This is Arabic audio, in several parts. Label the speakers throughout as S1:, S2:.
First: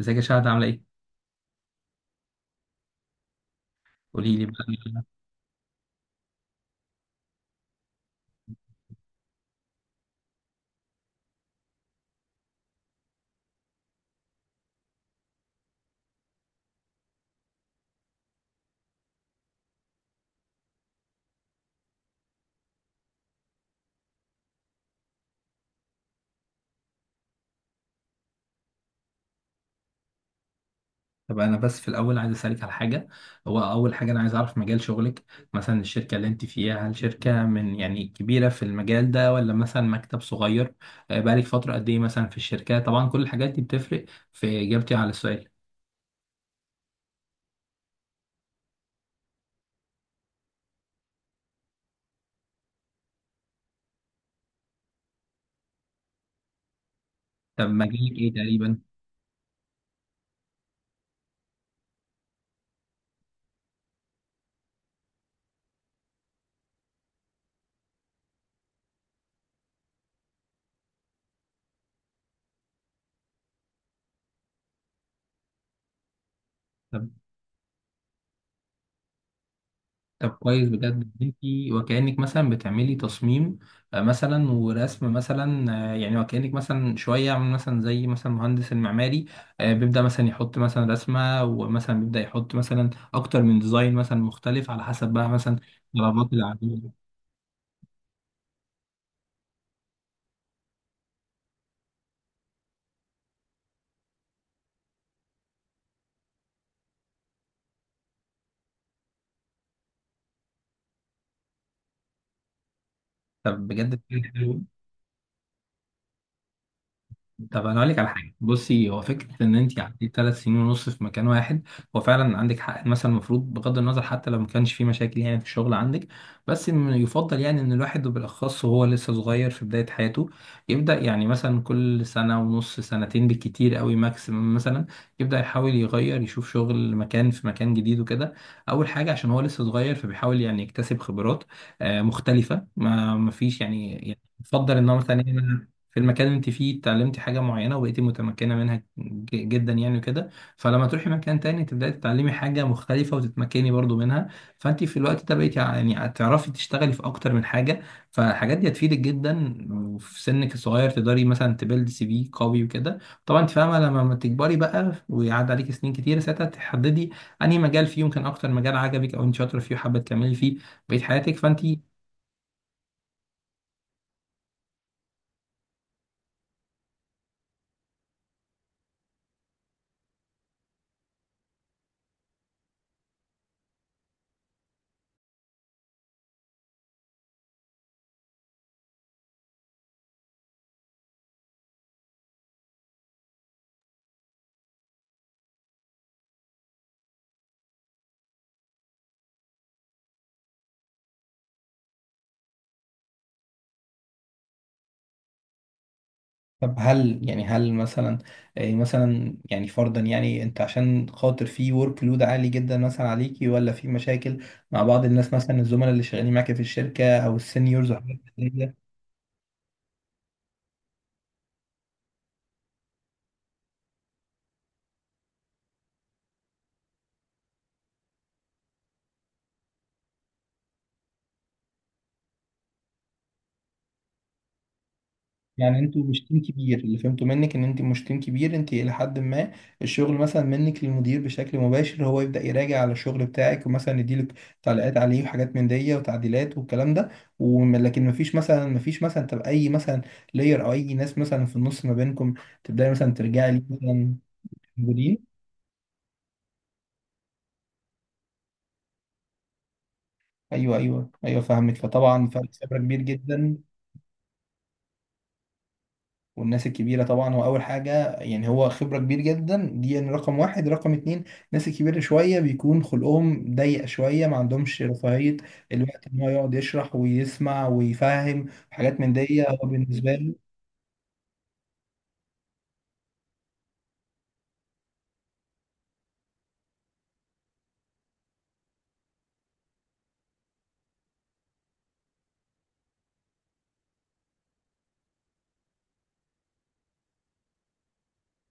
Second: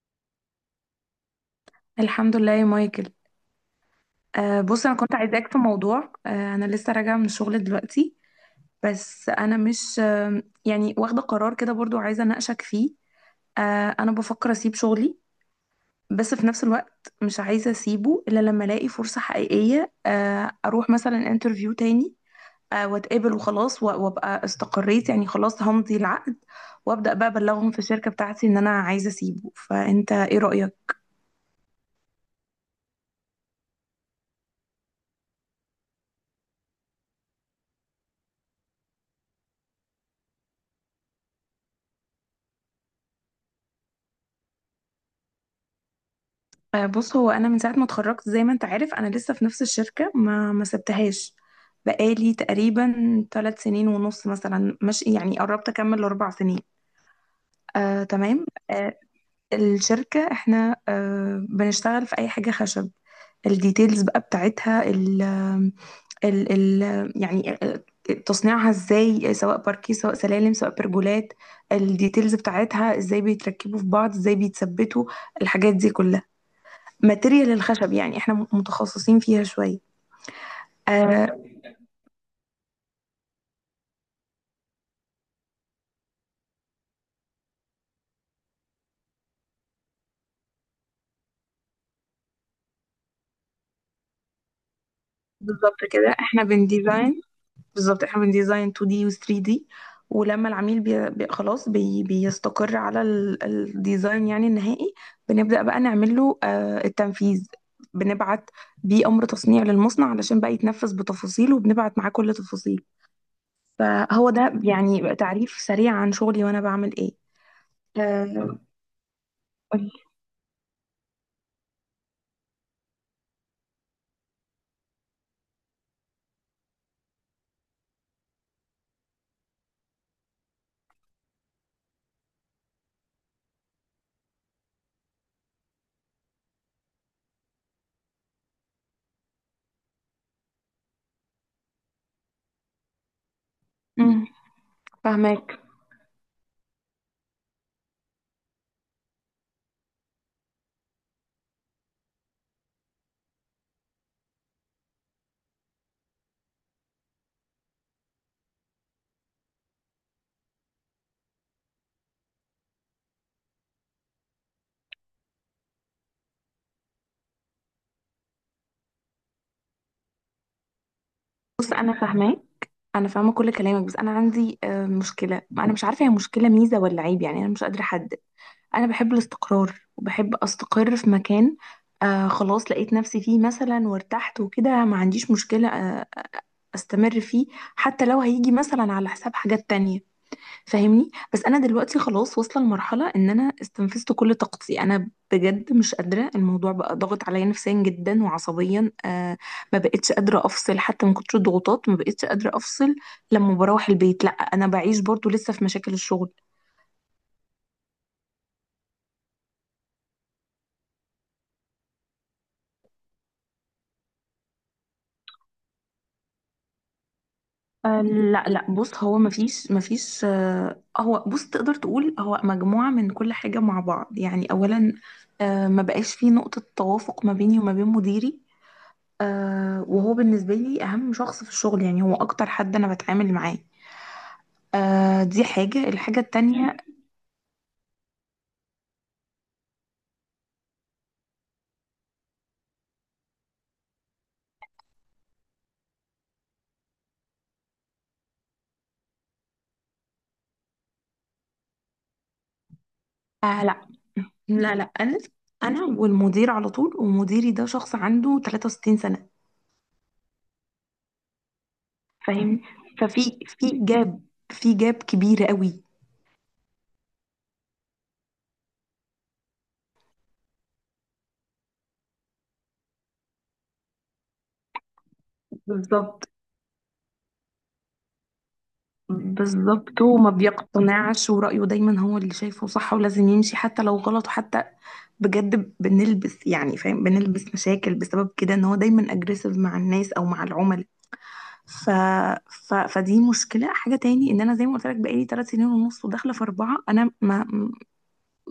S1: ازيك يا شهد، عامله ايه؟
S2: الحمد لله يا مايكل.
S1: قولي لي
S2: بص انا
S1: بقى.
S2: كنت عايزاك في موضوع. انا لسه راجعه من الشغل دلوقتي. بس انا مش يعني واخده قرار كده برضو عايزه اناقشك فيه. انا بفكر اسيب شغلي، بس في نفس الوقت مش عايزه اسيبه الا لما الاقي فرصه حقيقيه، اروح مثلا انترفيو تاني واتقابل وخلاص وابقى استقريت يعني خلاص همضي العقد، وابدا بقى ابلغهم في الشركه بتاعتي ان انا عايزه اسيبه، فانت ايه رايك؟
S1: طب انا بس في الاول عايز اسالك على حاجه. هو اول حاجه انا عايز اعرف مجال شغلك. مثلا الشركه اللي انت فيها، هل شركه من يعني كبيره في المجال ده، ولا مثلا مكتب صغير؟ بقالك فتره قد ايه مثلا في الشركه؟ طبعا كل الحاجات دي بتفرق في اجابتي على السؤال.
S2: بص، هو انا من ساعه ما اتخرجت زي ما انت عارف انا لسه في نفس الشركه، ما سبتهاش. بقالي تقريبا 3 سنين ونص مثلا، مش يعني، قربت اكمل 4 سنين.
S1: طب مجالك ايه
S2: تمام.
S1: تقريبا؟
S2: الشركه احنا بنشتغل في اي حاجه خشب. الديتيلز بقى بتاعتها، ال ال ال يعني تصنيعها ازاي، سواء باركيه سواء سلالم سواء برجولات. الديتيلز بتاعتها ازاي بيتركبوا في بعض، ازاي بيتثبتوا، الحاجات دي كلها. ماتيريال الخشب يعني احنا متخصصين فيها شوية.
S1: طب كويس بجد.
S2: آه،
S1: انتي وكأنك مثلا بتعملي تصميم مثلا ورسم، مثلا يعني وكأنك مثلا شوية عامل مثلا زي مثلا المهندس المعماري بيبدأ مثلا يحط مثلا رسمة، ومثلا بيبدأ يحط مثلا أكتر من ديزاين مثلا مختلف على حسب بقى مثلا
S2: بالظبط كده،
S1: طلبات
S2: احنا
S1: العميل.
S2: بنديزاين. بالظبط، احنا بنديزاين 2D و 3D. ولما العميل بي بي خلاص بيستقر على الديزاين يعني النهائي، بنبدأ بقى نعمل له التنفيذ. بنبعت بيه أمر تصنيع للمصنع علشان بقى يتنفذ بتفاصيله، وبنبعت معاه كل تفاصيل.
S1: طب بجد.
S2: فهو ده يعني تعريف سريع عن شغلي وأنا بعمل إيه.
S1: طب انا اقول لك على حاجه.
S2: آه،
S1: بصي، هو فكره ان انت
S2: قولي.
S1: قعدتي 3 سنين ونص في مكان واحد، هو فعلا عندك حق. مثلا المفروض بغض النظر، حتى لو ما كانش في مشاكل يعني في الشغل عندك، بس إن يفضل يعني ان الواحد وبالاخص وهو لسه صغير في بدايه حياته، يبدا يعني مثلا كل سنه ونص، سنتين بالكتير قوي ماكسيمم مثلا، يبدا يحاول يغير يشوف شغل مكان في مكان جديد وكده. اول حاجه عشان هو لسه صغير فبيحاول يعني يكتسب خبرات مختلفه. ما فيش يعني
S2: مم،
S1: يفضل ان هو
S2: فهماك.
S1: مثلا في المكان اللي انت فيه اتعلمتي حاجة معينة وبقيتي متمكنة منها جدا يعني وكده. فلما تروحي مكان تاني تبدأي تتعلمي حاجة مختلفة وتتمكني برضو منها، فانت في الوقت ده بقيتي يعني هتعرفي تشتغلي في اكتر من حاجة. فالحاجات دي هتفيدك جدا. وفي سنك الصغير تقدري مثلا تبيلد سي في قوي وكده. طبعا انت فاهمة، لما ما تكبري بقى ويعدي عليك سنين كتير، ساعتها تحددي انهي مجال فيه يمكن اكتر مجال عجبك او انت شاطرة فيه وحابة تكملي فيه بقية حياتك. فانت...
S2: بص، انا فاهماك، انا فاهمه كل كلامك، بس انا عندي مشكله. انا مش عارفه هي مشكله ميزه ولا عيب، يعني انا مش قادره احدد. انا بحب الاستقرار وبحب استقر في مكان. خلاص لقيت نفسي فيه مثلا وارتحت وكده، ما عنديش مشكله. استمر فيه حتى لو هيجي مثلا على حساب حاجات تانية، فاهمني. بس انا دلوقتي خلاص واصله لمرحله ان انا استنفذت كل طاقتي، انا بجد مش قادره، الموضوع بقى ضاغط عليا نفسيا جدا وعصبيا. ما بقتش قادره افصل، حتى من كتر الضغوطات ما بقتش قادره افصل. لما بروح البيت لا، انا بعيش برضو لسه في مشاكل الشغل.
S1: طب هل يعني، هل مثلا إيه مثلا يعني فرضا يعني انت عشان خاطر في ورك لود عالي جدا مثلا عليكي، ولا في مشاكل مع بعض الناس مثلا الزملاء اللي شغالين معاك في الشركة او السينيورز وحاجات
S2: لا لا،
S1: كده؟
S2: بص، هو ما فيش هو، بص، تقدر تقول هو مجموعه من كل حاجه مع بعض، يعني اولا ما بقاش في نقطه توافق ما بيني وما بين مديري. وهو بالنسبة لي أهم شخص في الشغل، يعني هو أكتر حد أنا بتعامل معاه. دي
S1: يعني
S2: حاجة،
S1: انتوا
S2: الحاجة
S1: مش تيم
S2: التانية،
S1: كبير؟ اللي فهمته منك ان انت مش تيم كبير، انت الى حد ما الشغل مثلا منك للمدير بشكل مباشر، هو يبدا يراجع على الشغل بتاعك ومثلا يديلك تعليقات عليه وحاجات من دي وتعديلات والكلام ده. وم- لكن مفيش مثلا، مفيش مثلا، تبقى اي مثلا لاير او اي ناس مثلا في النص ما بينكم تبداي مثلا ترجعي ليه
S2: آه لا
S1: مثلا
S2: لا لا. أنا
S1: موجودين.
S2: أنا والمدير على طول، ومديري ده شخص عنده 63 سنة،
S1: ايوه، ايوه، ايوه، فاهمك. فطبعا فرق
S2: فاهمني.
S1: خبره كبير
S2: ففي
S1: جدا.
S2: في جاب، في جاب كبير قوي.
S1: والناس الكبيرة طبعا، هو أول حاجة يعني هو خبرة كبير جدا دي، يعني رقم واحد. رقم اتنين، الناس الكبيرة شوية بيكون خلقهم ضيق شوية، ما عندهمش رفاهية الوقت إن
S2: بالظبط.
S1: هو يقعد يشرح ويسمع ويفهم حاجات من دي، هو
S2: بالظبط،
S1: بالنسبة
S2: وما
S1: له...
S2: بيقتنعش، ورأيه دايما هو اللي شايفه صح ولازم يمشي حتى لو غلط، وحتى بجد بنلبس، يعني فاهم، بنلبس مشاكل بسبب كده، ان هو دايما اجريسيف مع الناس او مع العملاء. ف... فدي مشكلة. حاجة تاني، ان انا زي ما قلت لك بقالي 3 سنين ونص وداخلة في 4، انا ما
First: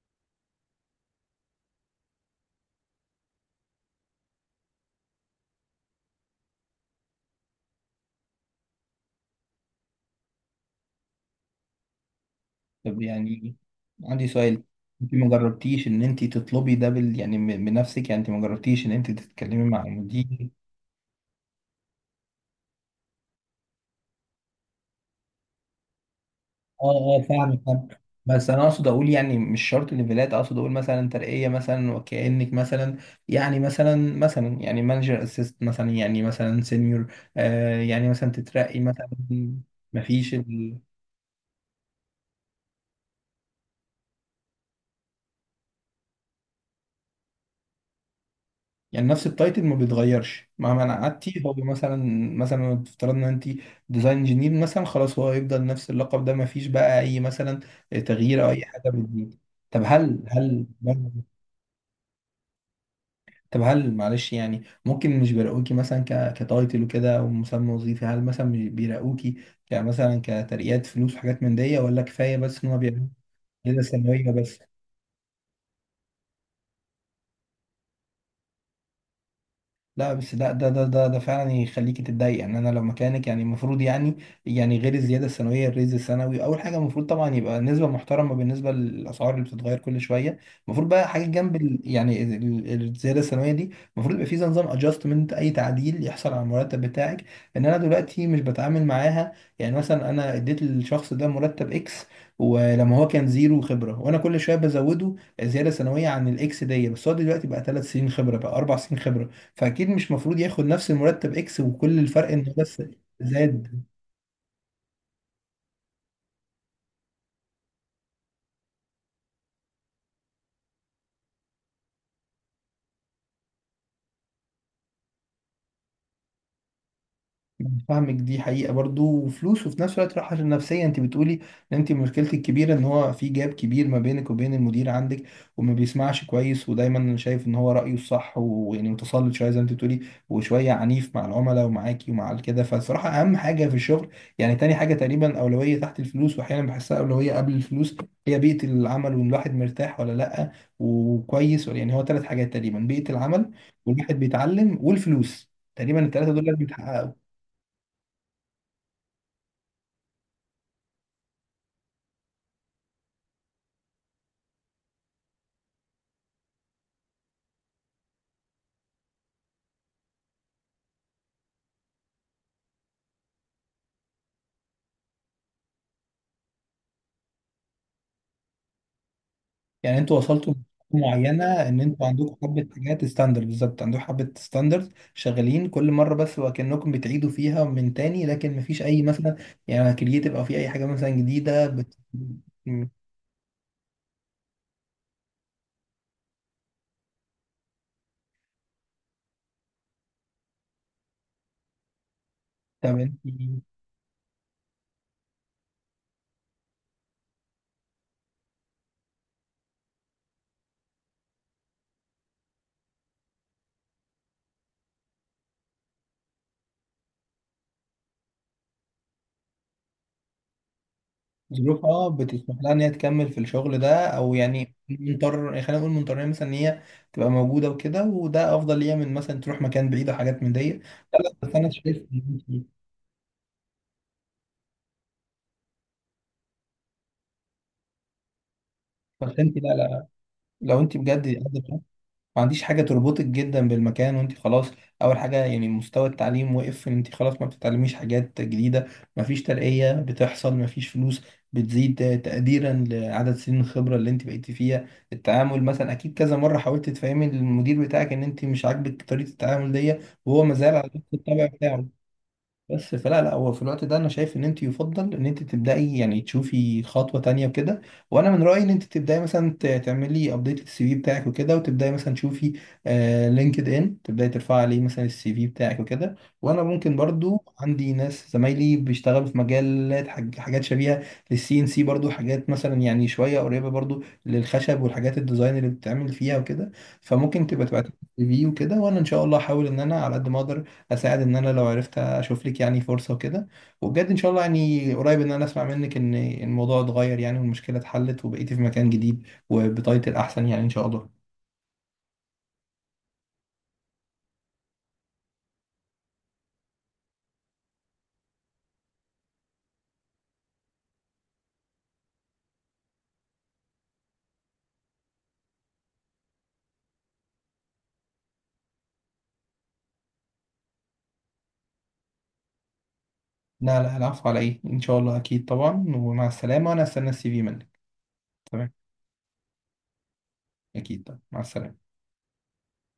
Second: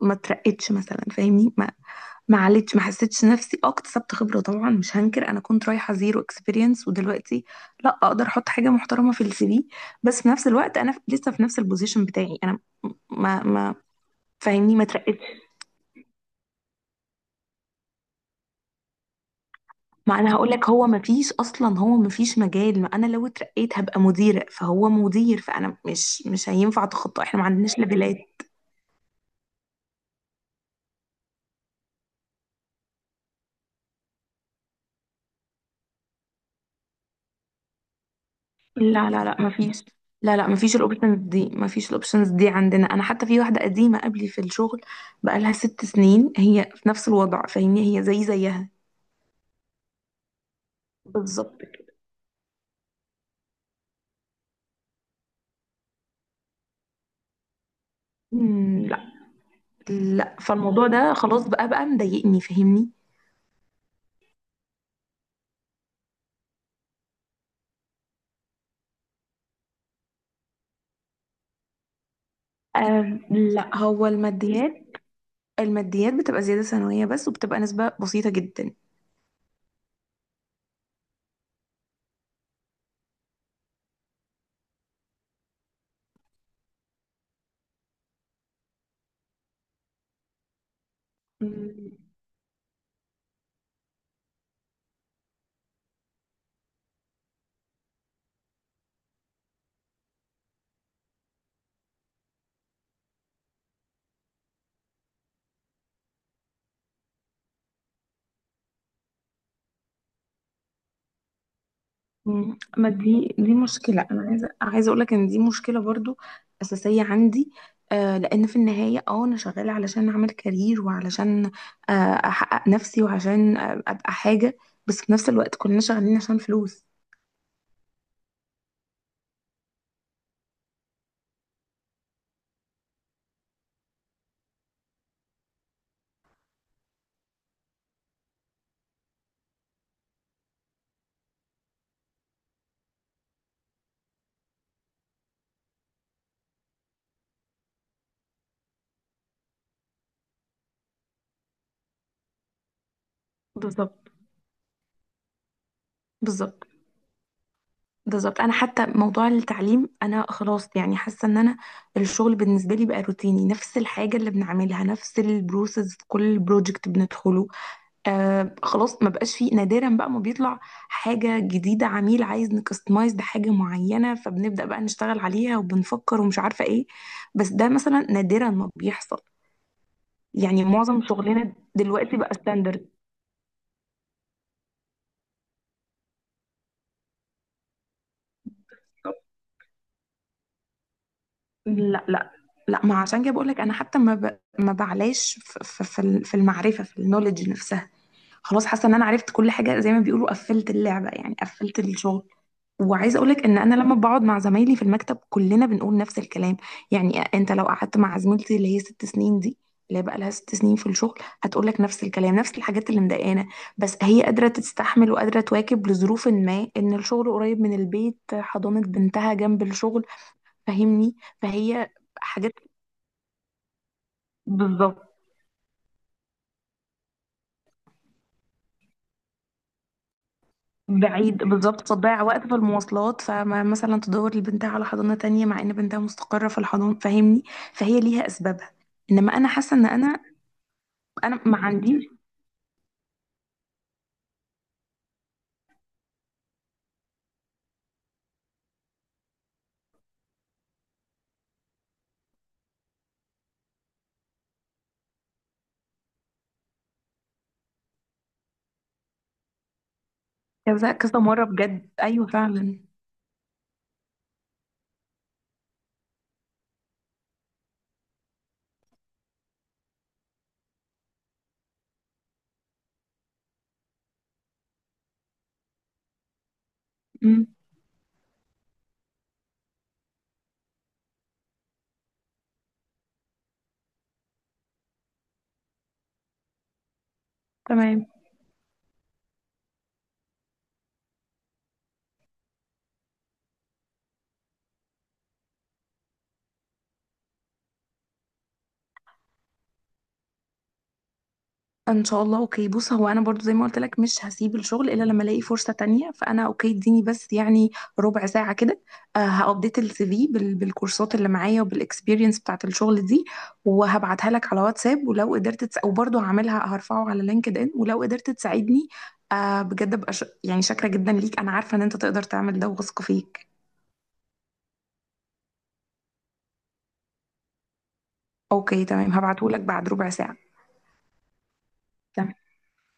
S2: ما اترقتش مثلا، فاهمني. ما عليتش، ما حسيتش نفسي اه اكتسبت خبرة. طبعا مش هنكر انا كنت رايحة زيرو اكسبيرينس، ودلوقتي لا اقدر احط حاجة محترمة في السي في. بس في نفس الوقت انا لسه في نفس البوزيشن بتاعي، انا
S1: طب
S2: ما
S1: يعني
S2: ما
S1: عندي سؤال.
S2: فاهمني ما
S1: انت
S2: اترقتش.
S1: ما جربتيش ان انت تطلبي ده بال يعني من نفسك؟ يعني انت ما جربتيش ان انت تتكلمي مع
S2: ما انا
S1: المدير؟
S2: هقول لك، هو ما فيش اصلا، هو ما فيش مجال. ما انا لو اترقيت هبقى مديرة فهو مدير، فانا مش هينفع
S1: اه، اه،
S2: اتخطى، احنا ما
S1: فاهمك،
S2: عندناش
S1: فاهمك.
S2: ليفلات.
S1: بس انا اقصد اقول يعني مش شرط ليفلات، اقصد اقول مثلا ترقيه مثلا، وكانك مثلا يعني مثلا يعني مانجر اسيست، مثلا يعني مثلا سينيور، يعني مثلا تترقي مثلا.
S2: لا لا لا، مفيش.
S1: ما فيش
S2: لا لا، مفيش الاوبشنز دي، مفيش الاوبشنز دي عندنا. انا حتى في واحده قديمه قبلي في الشغل بقالها 6 سنين هي في نفس الوضع، فاهمني، هي زي زيها.
S1: يعني نفس التايتل ما بيتغيرش مهما انا قعدتي. هو
S2: بالظبط كده.
S1: مثلا افترضنا ان انت ديزاين انجينير مثلا، خلاص هو هيفضل نفس اللقب ده، ما فيش بقى اي مثلا تغيير او اي
S2: مم،
S1: حاجه
S2: لا.
S1: بتزيد. طب هل
S2: لا،
S1: هل
S2: فالموضوع ده خلاص بقى مضايقني، فاهمني.
S1: طب هل، معلش، يعني ممكن مش بيراقوكي مثلا كتايتل وكده ومسمى وظيفي؟ هل مثلا مش بيراقوكي كمثلا كترقيات فلوس وحاجات من دي، ولا كفايه بس ان هو بيعمل
S2: آه، لا،
S1: كده
S2: هو
S1: سنويه بس؟
S2: الماديات، الماديات بتبقى زياده سنويه بس، وبتبقى نسبه بسيطه
S1: لا، بس ده ده فعلا يخليكي تتضايق. يعني انا لو مكانك، يعني المفروض يعني، يعني غير الزياده السنويه، الريز السنوي اول حاجه، المفروض طبعا يبقى نسبه محترمه بالنسبه للاسعار اللي بتتغير كل شويه. المفروض بقى حاجه
S2: جدا.
S1: جنب ال يعني ال- ال- الزياده السنويه دي، المفروض يبقى في زي نظام ادجستمنت. اي تعديل يحصل على المرتب بتاعك ان انا دلوقتي مش بتعامل معاها. يعني مثلا انا اديت للشخص ده مرتب اكس، ولما هو كان زيرو خبره وانا كل شويه بزوده زياده سنويه عن الاكس دي، بس هو دلوقتي بقى 3 سنين خبره، بقى 4 سنين خبره، فاكيد مش مفروض ياخد نفس المرتب اكس وكل الفرق انه بس
S2: ما دي
S1: زاد.
S2: مشكلة، أنا عايزة أقول لك إن دي مشكلة برضو أساسية عندي. لأن في النهاية أنا شغالة علشان أعمل كارير، وعلشان آه أحقق نفسي، وعشان أبقى حاجة. بس في نفس الوقت كلنا شغالين عشان فلوس.
S1: يعني فاهمك، دي حقيقة برضو، وفلوس، وفي نفس الوقت راحة نفسية. انت بتقولي ان انت مشكلتك الكبيرة ان هو في جاب كبير ما بينك وبين المدير عندك، وما بيسمعش كويس، ودايما شايف ان هو رأيه الصح، ويعني متسلط شوية زي ما انت بتقولي، وشوية عنيف مع العملاء ومعاكي ومع كده. فالصراحة اهم حاجة في الشغل، يعني تاني حاجة تقريبا، أولوية تحت الفلوس، واحيانا بحسها أولوية قبل الفلوس، هي بيئة العمل، وان الواحد مرتاح ولا لأ، وكويس ولا يعني. هو ثلاث حاجات تقريبا: بيئة العمل،
S2: بالظبط.
S1: والواحد بيتعلم، والفلوس. تقريبا الثلاثة دول لازم
S2: بالظبط،
S1: يتحققوا.
S2: بالظبط أنا حتى موضوع التعليم، أنا خلاص يعني حاسة إن أنا الشغل بالنسبة لي بقى روتيني، نفس الحاجة اللي بنعملها، نفس البروسيس في كل بروجكت بندخله. خلاص، ما بقاش فيه، نادرا بقى ما بيطلع حاجة جديدة، عميل عايز نكستمايز بحاجة معينة فبنبدأ بقى نشتغل عليها وبنفكر ومش عارفة ايه. بس ده مثلا نادرا ما بيحصل،
S1: يعني انتوا وصلتوا
S2: يعني معظم
S1: لمرحلة معينة
S2: شغلنا
S1: ان انتوا
S2: دلوقتي بقى
S1: عندكم حبة
S2: ستاندرد.
S1: حاجات ستاندرد، بالظبط عندكم حبة ستاندرد شغالين كل مرة، بس وكأنكم بتعيدوا فيها من تاني، لكن مفيش اي مثلا يعني كرييتيف، او في اي حاجة مثلا جديدة
S2: لا لا.
S1: م-
S2: لا، ما عشان كده بقول لك، انا حتى ما بعلاش في المعرفة، في النولج نفسها. خلاص حاسة ان انا عرفت كل حاجة، زي ما بيقولوا قفلت اللعبة، يعني قفلت الشغل.
S1: طب انت،
S2: وعايزه اقولك ان انا لما بقعد مع زمايلي في المكتب كلنا بنقول نفس الكلام. يعني انت لو قعدت مع زميلتي اللي هي 6 سنين دي، اللي هي بقى لها 6 سنين في الشغل، هتقولك نفس الكلام، نفس الحاجات اللي مضايقانا. بس هي قادره تستحمل وقادره تواكب لظروف، ما ان الشغل قريب من البيت، حضانه بنتها جنب الشغل، فاهمني، فهي
S1: ظروفها
S2: حاجات.
S1: بتسمح لها ان هي تكمل في الشغل ده، او يعني
S2: بالظبط.
S1: مضطر يعني خلينا نقول مضطرين مثلا ان هي تبقى موجودة وكده، وده افضل ليها من مثلا تروح مكان بعيد وحاجات من دي. لا، لا،
S2: بعيد،
S1: بس انا
S2: بالظبط
S1: شايف
S2: تضيع
S1: ان
S2: وقت في
S1: انت...
S2: المواصلات، فمثلا تدور لبنتها على حضانه تانية مع ان بنتها مستقره في الحضانه، فاهمني. فهي ليها اسبابها، انما
S1: بس
S2: انا
S1: انت، لا
S2: حاسه ان
S1: لا،
S2: انا
S1: لو انت بجد
S2: انا ما عنديش.
S1: ما عنديش حاجة تربطك جدا بالمكان وانت خلاص. أول حاجة يعني مستوى التعليم وقف، ان انت خلاص ما بتتعلميش حاجات جديدة. مفيش ترقية بتحصل، مفيش فلوس بتزيد تقديرا لعدد سنين الخبرة اللي انت بقيتي فيها. التعامل مثلا أكيد كذا مرة حاولت تفهمي للمدير بتاعك ان انت مش عاجبك طريقة التعامل دي، وهو مازال على
S2: كذا
S1: نفس
S2: كذا مره
S1: الطبع بتاعه.
S2: بجد، ايوه فعلا.
S1: بس فلا لا، هو في الوقت ده انا شايف ان انت يفضل ان انت تبداي يعني تشوفي خطوه تانية وكده. وانا من رايي ان انت تبداي مثلا تعملي ابديت للسي في بتاعك وكده، وتبداي مثلا تشوفي لينكد ان تبداي ترفعي عليه مثلا السي في بتاعك وكده. وانا ممكن برضو
S2: امم.
S1: عندي ناس زمايلي بيشتغلوا في مجالات حاجات شبيهه للسي ان سي، برضو حاجات مثلا يعني شويه قريبه برضو للخشب، والحاجات الديزاين اللي بتتعمل فيها وكده. فممكن تبقى تبعت السي
S2: تمام.
S1: في وكده، وانا ان شاء الله احاول ان انا على قد ما اقدر اساعد، ان انا لو عرفت اشوف لك يعني فرصه وكده. وبجد ان شاء الله يعني قريب ان انا اسمع منك ان الموضوع اتغير يعني، والمشكله اتحلت وبقيتي في مكان جديد وبتايتل احسن يعني، ان شاء الله.
S2: ان شاء الله، اوكي. بص، هو انا برضو زي ما قلت لك مش هسيب الشغل الا لما الاقي فرصه تانية، فانا اوكي، اديني بس يعني ربع ساعه كده. هابديت السي في بالكورسات اللي معايا وبالاكسبيرينس بتاعت الشغل دي، وهبعتها لك على واتساب. ولو قدرت وبرضو هعملها هرفعه على لينكد ان، ولو قدرت تساعدني بجد ابقى يعني شاكره جدا ليك، انا عارفه ان انت تقدر تعمل ده وواثقه فيك.
S1: لا لا، العفو، على ايه. ان شاء الله اكيد طبعا. ومع السلامه. وانا استنى السي في منك. تمام.
S2: اوكي تمام، هبعته لك بعد ربع ساعه.
S1: اكيد طبعا، مع السلامه.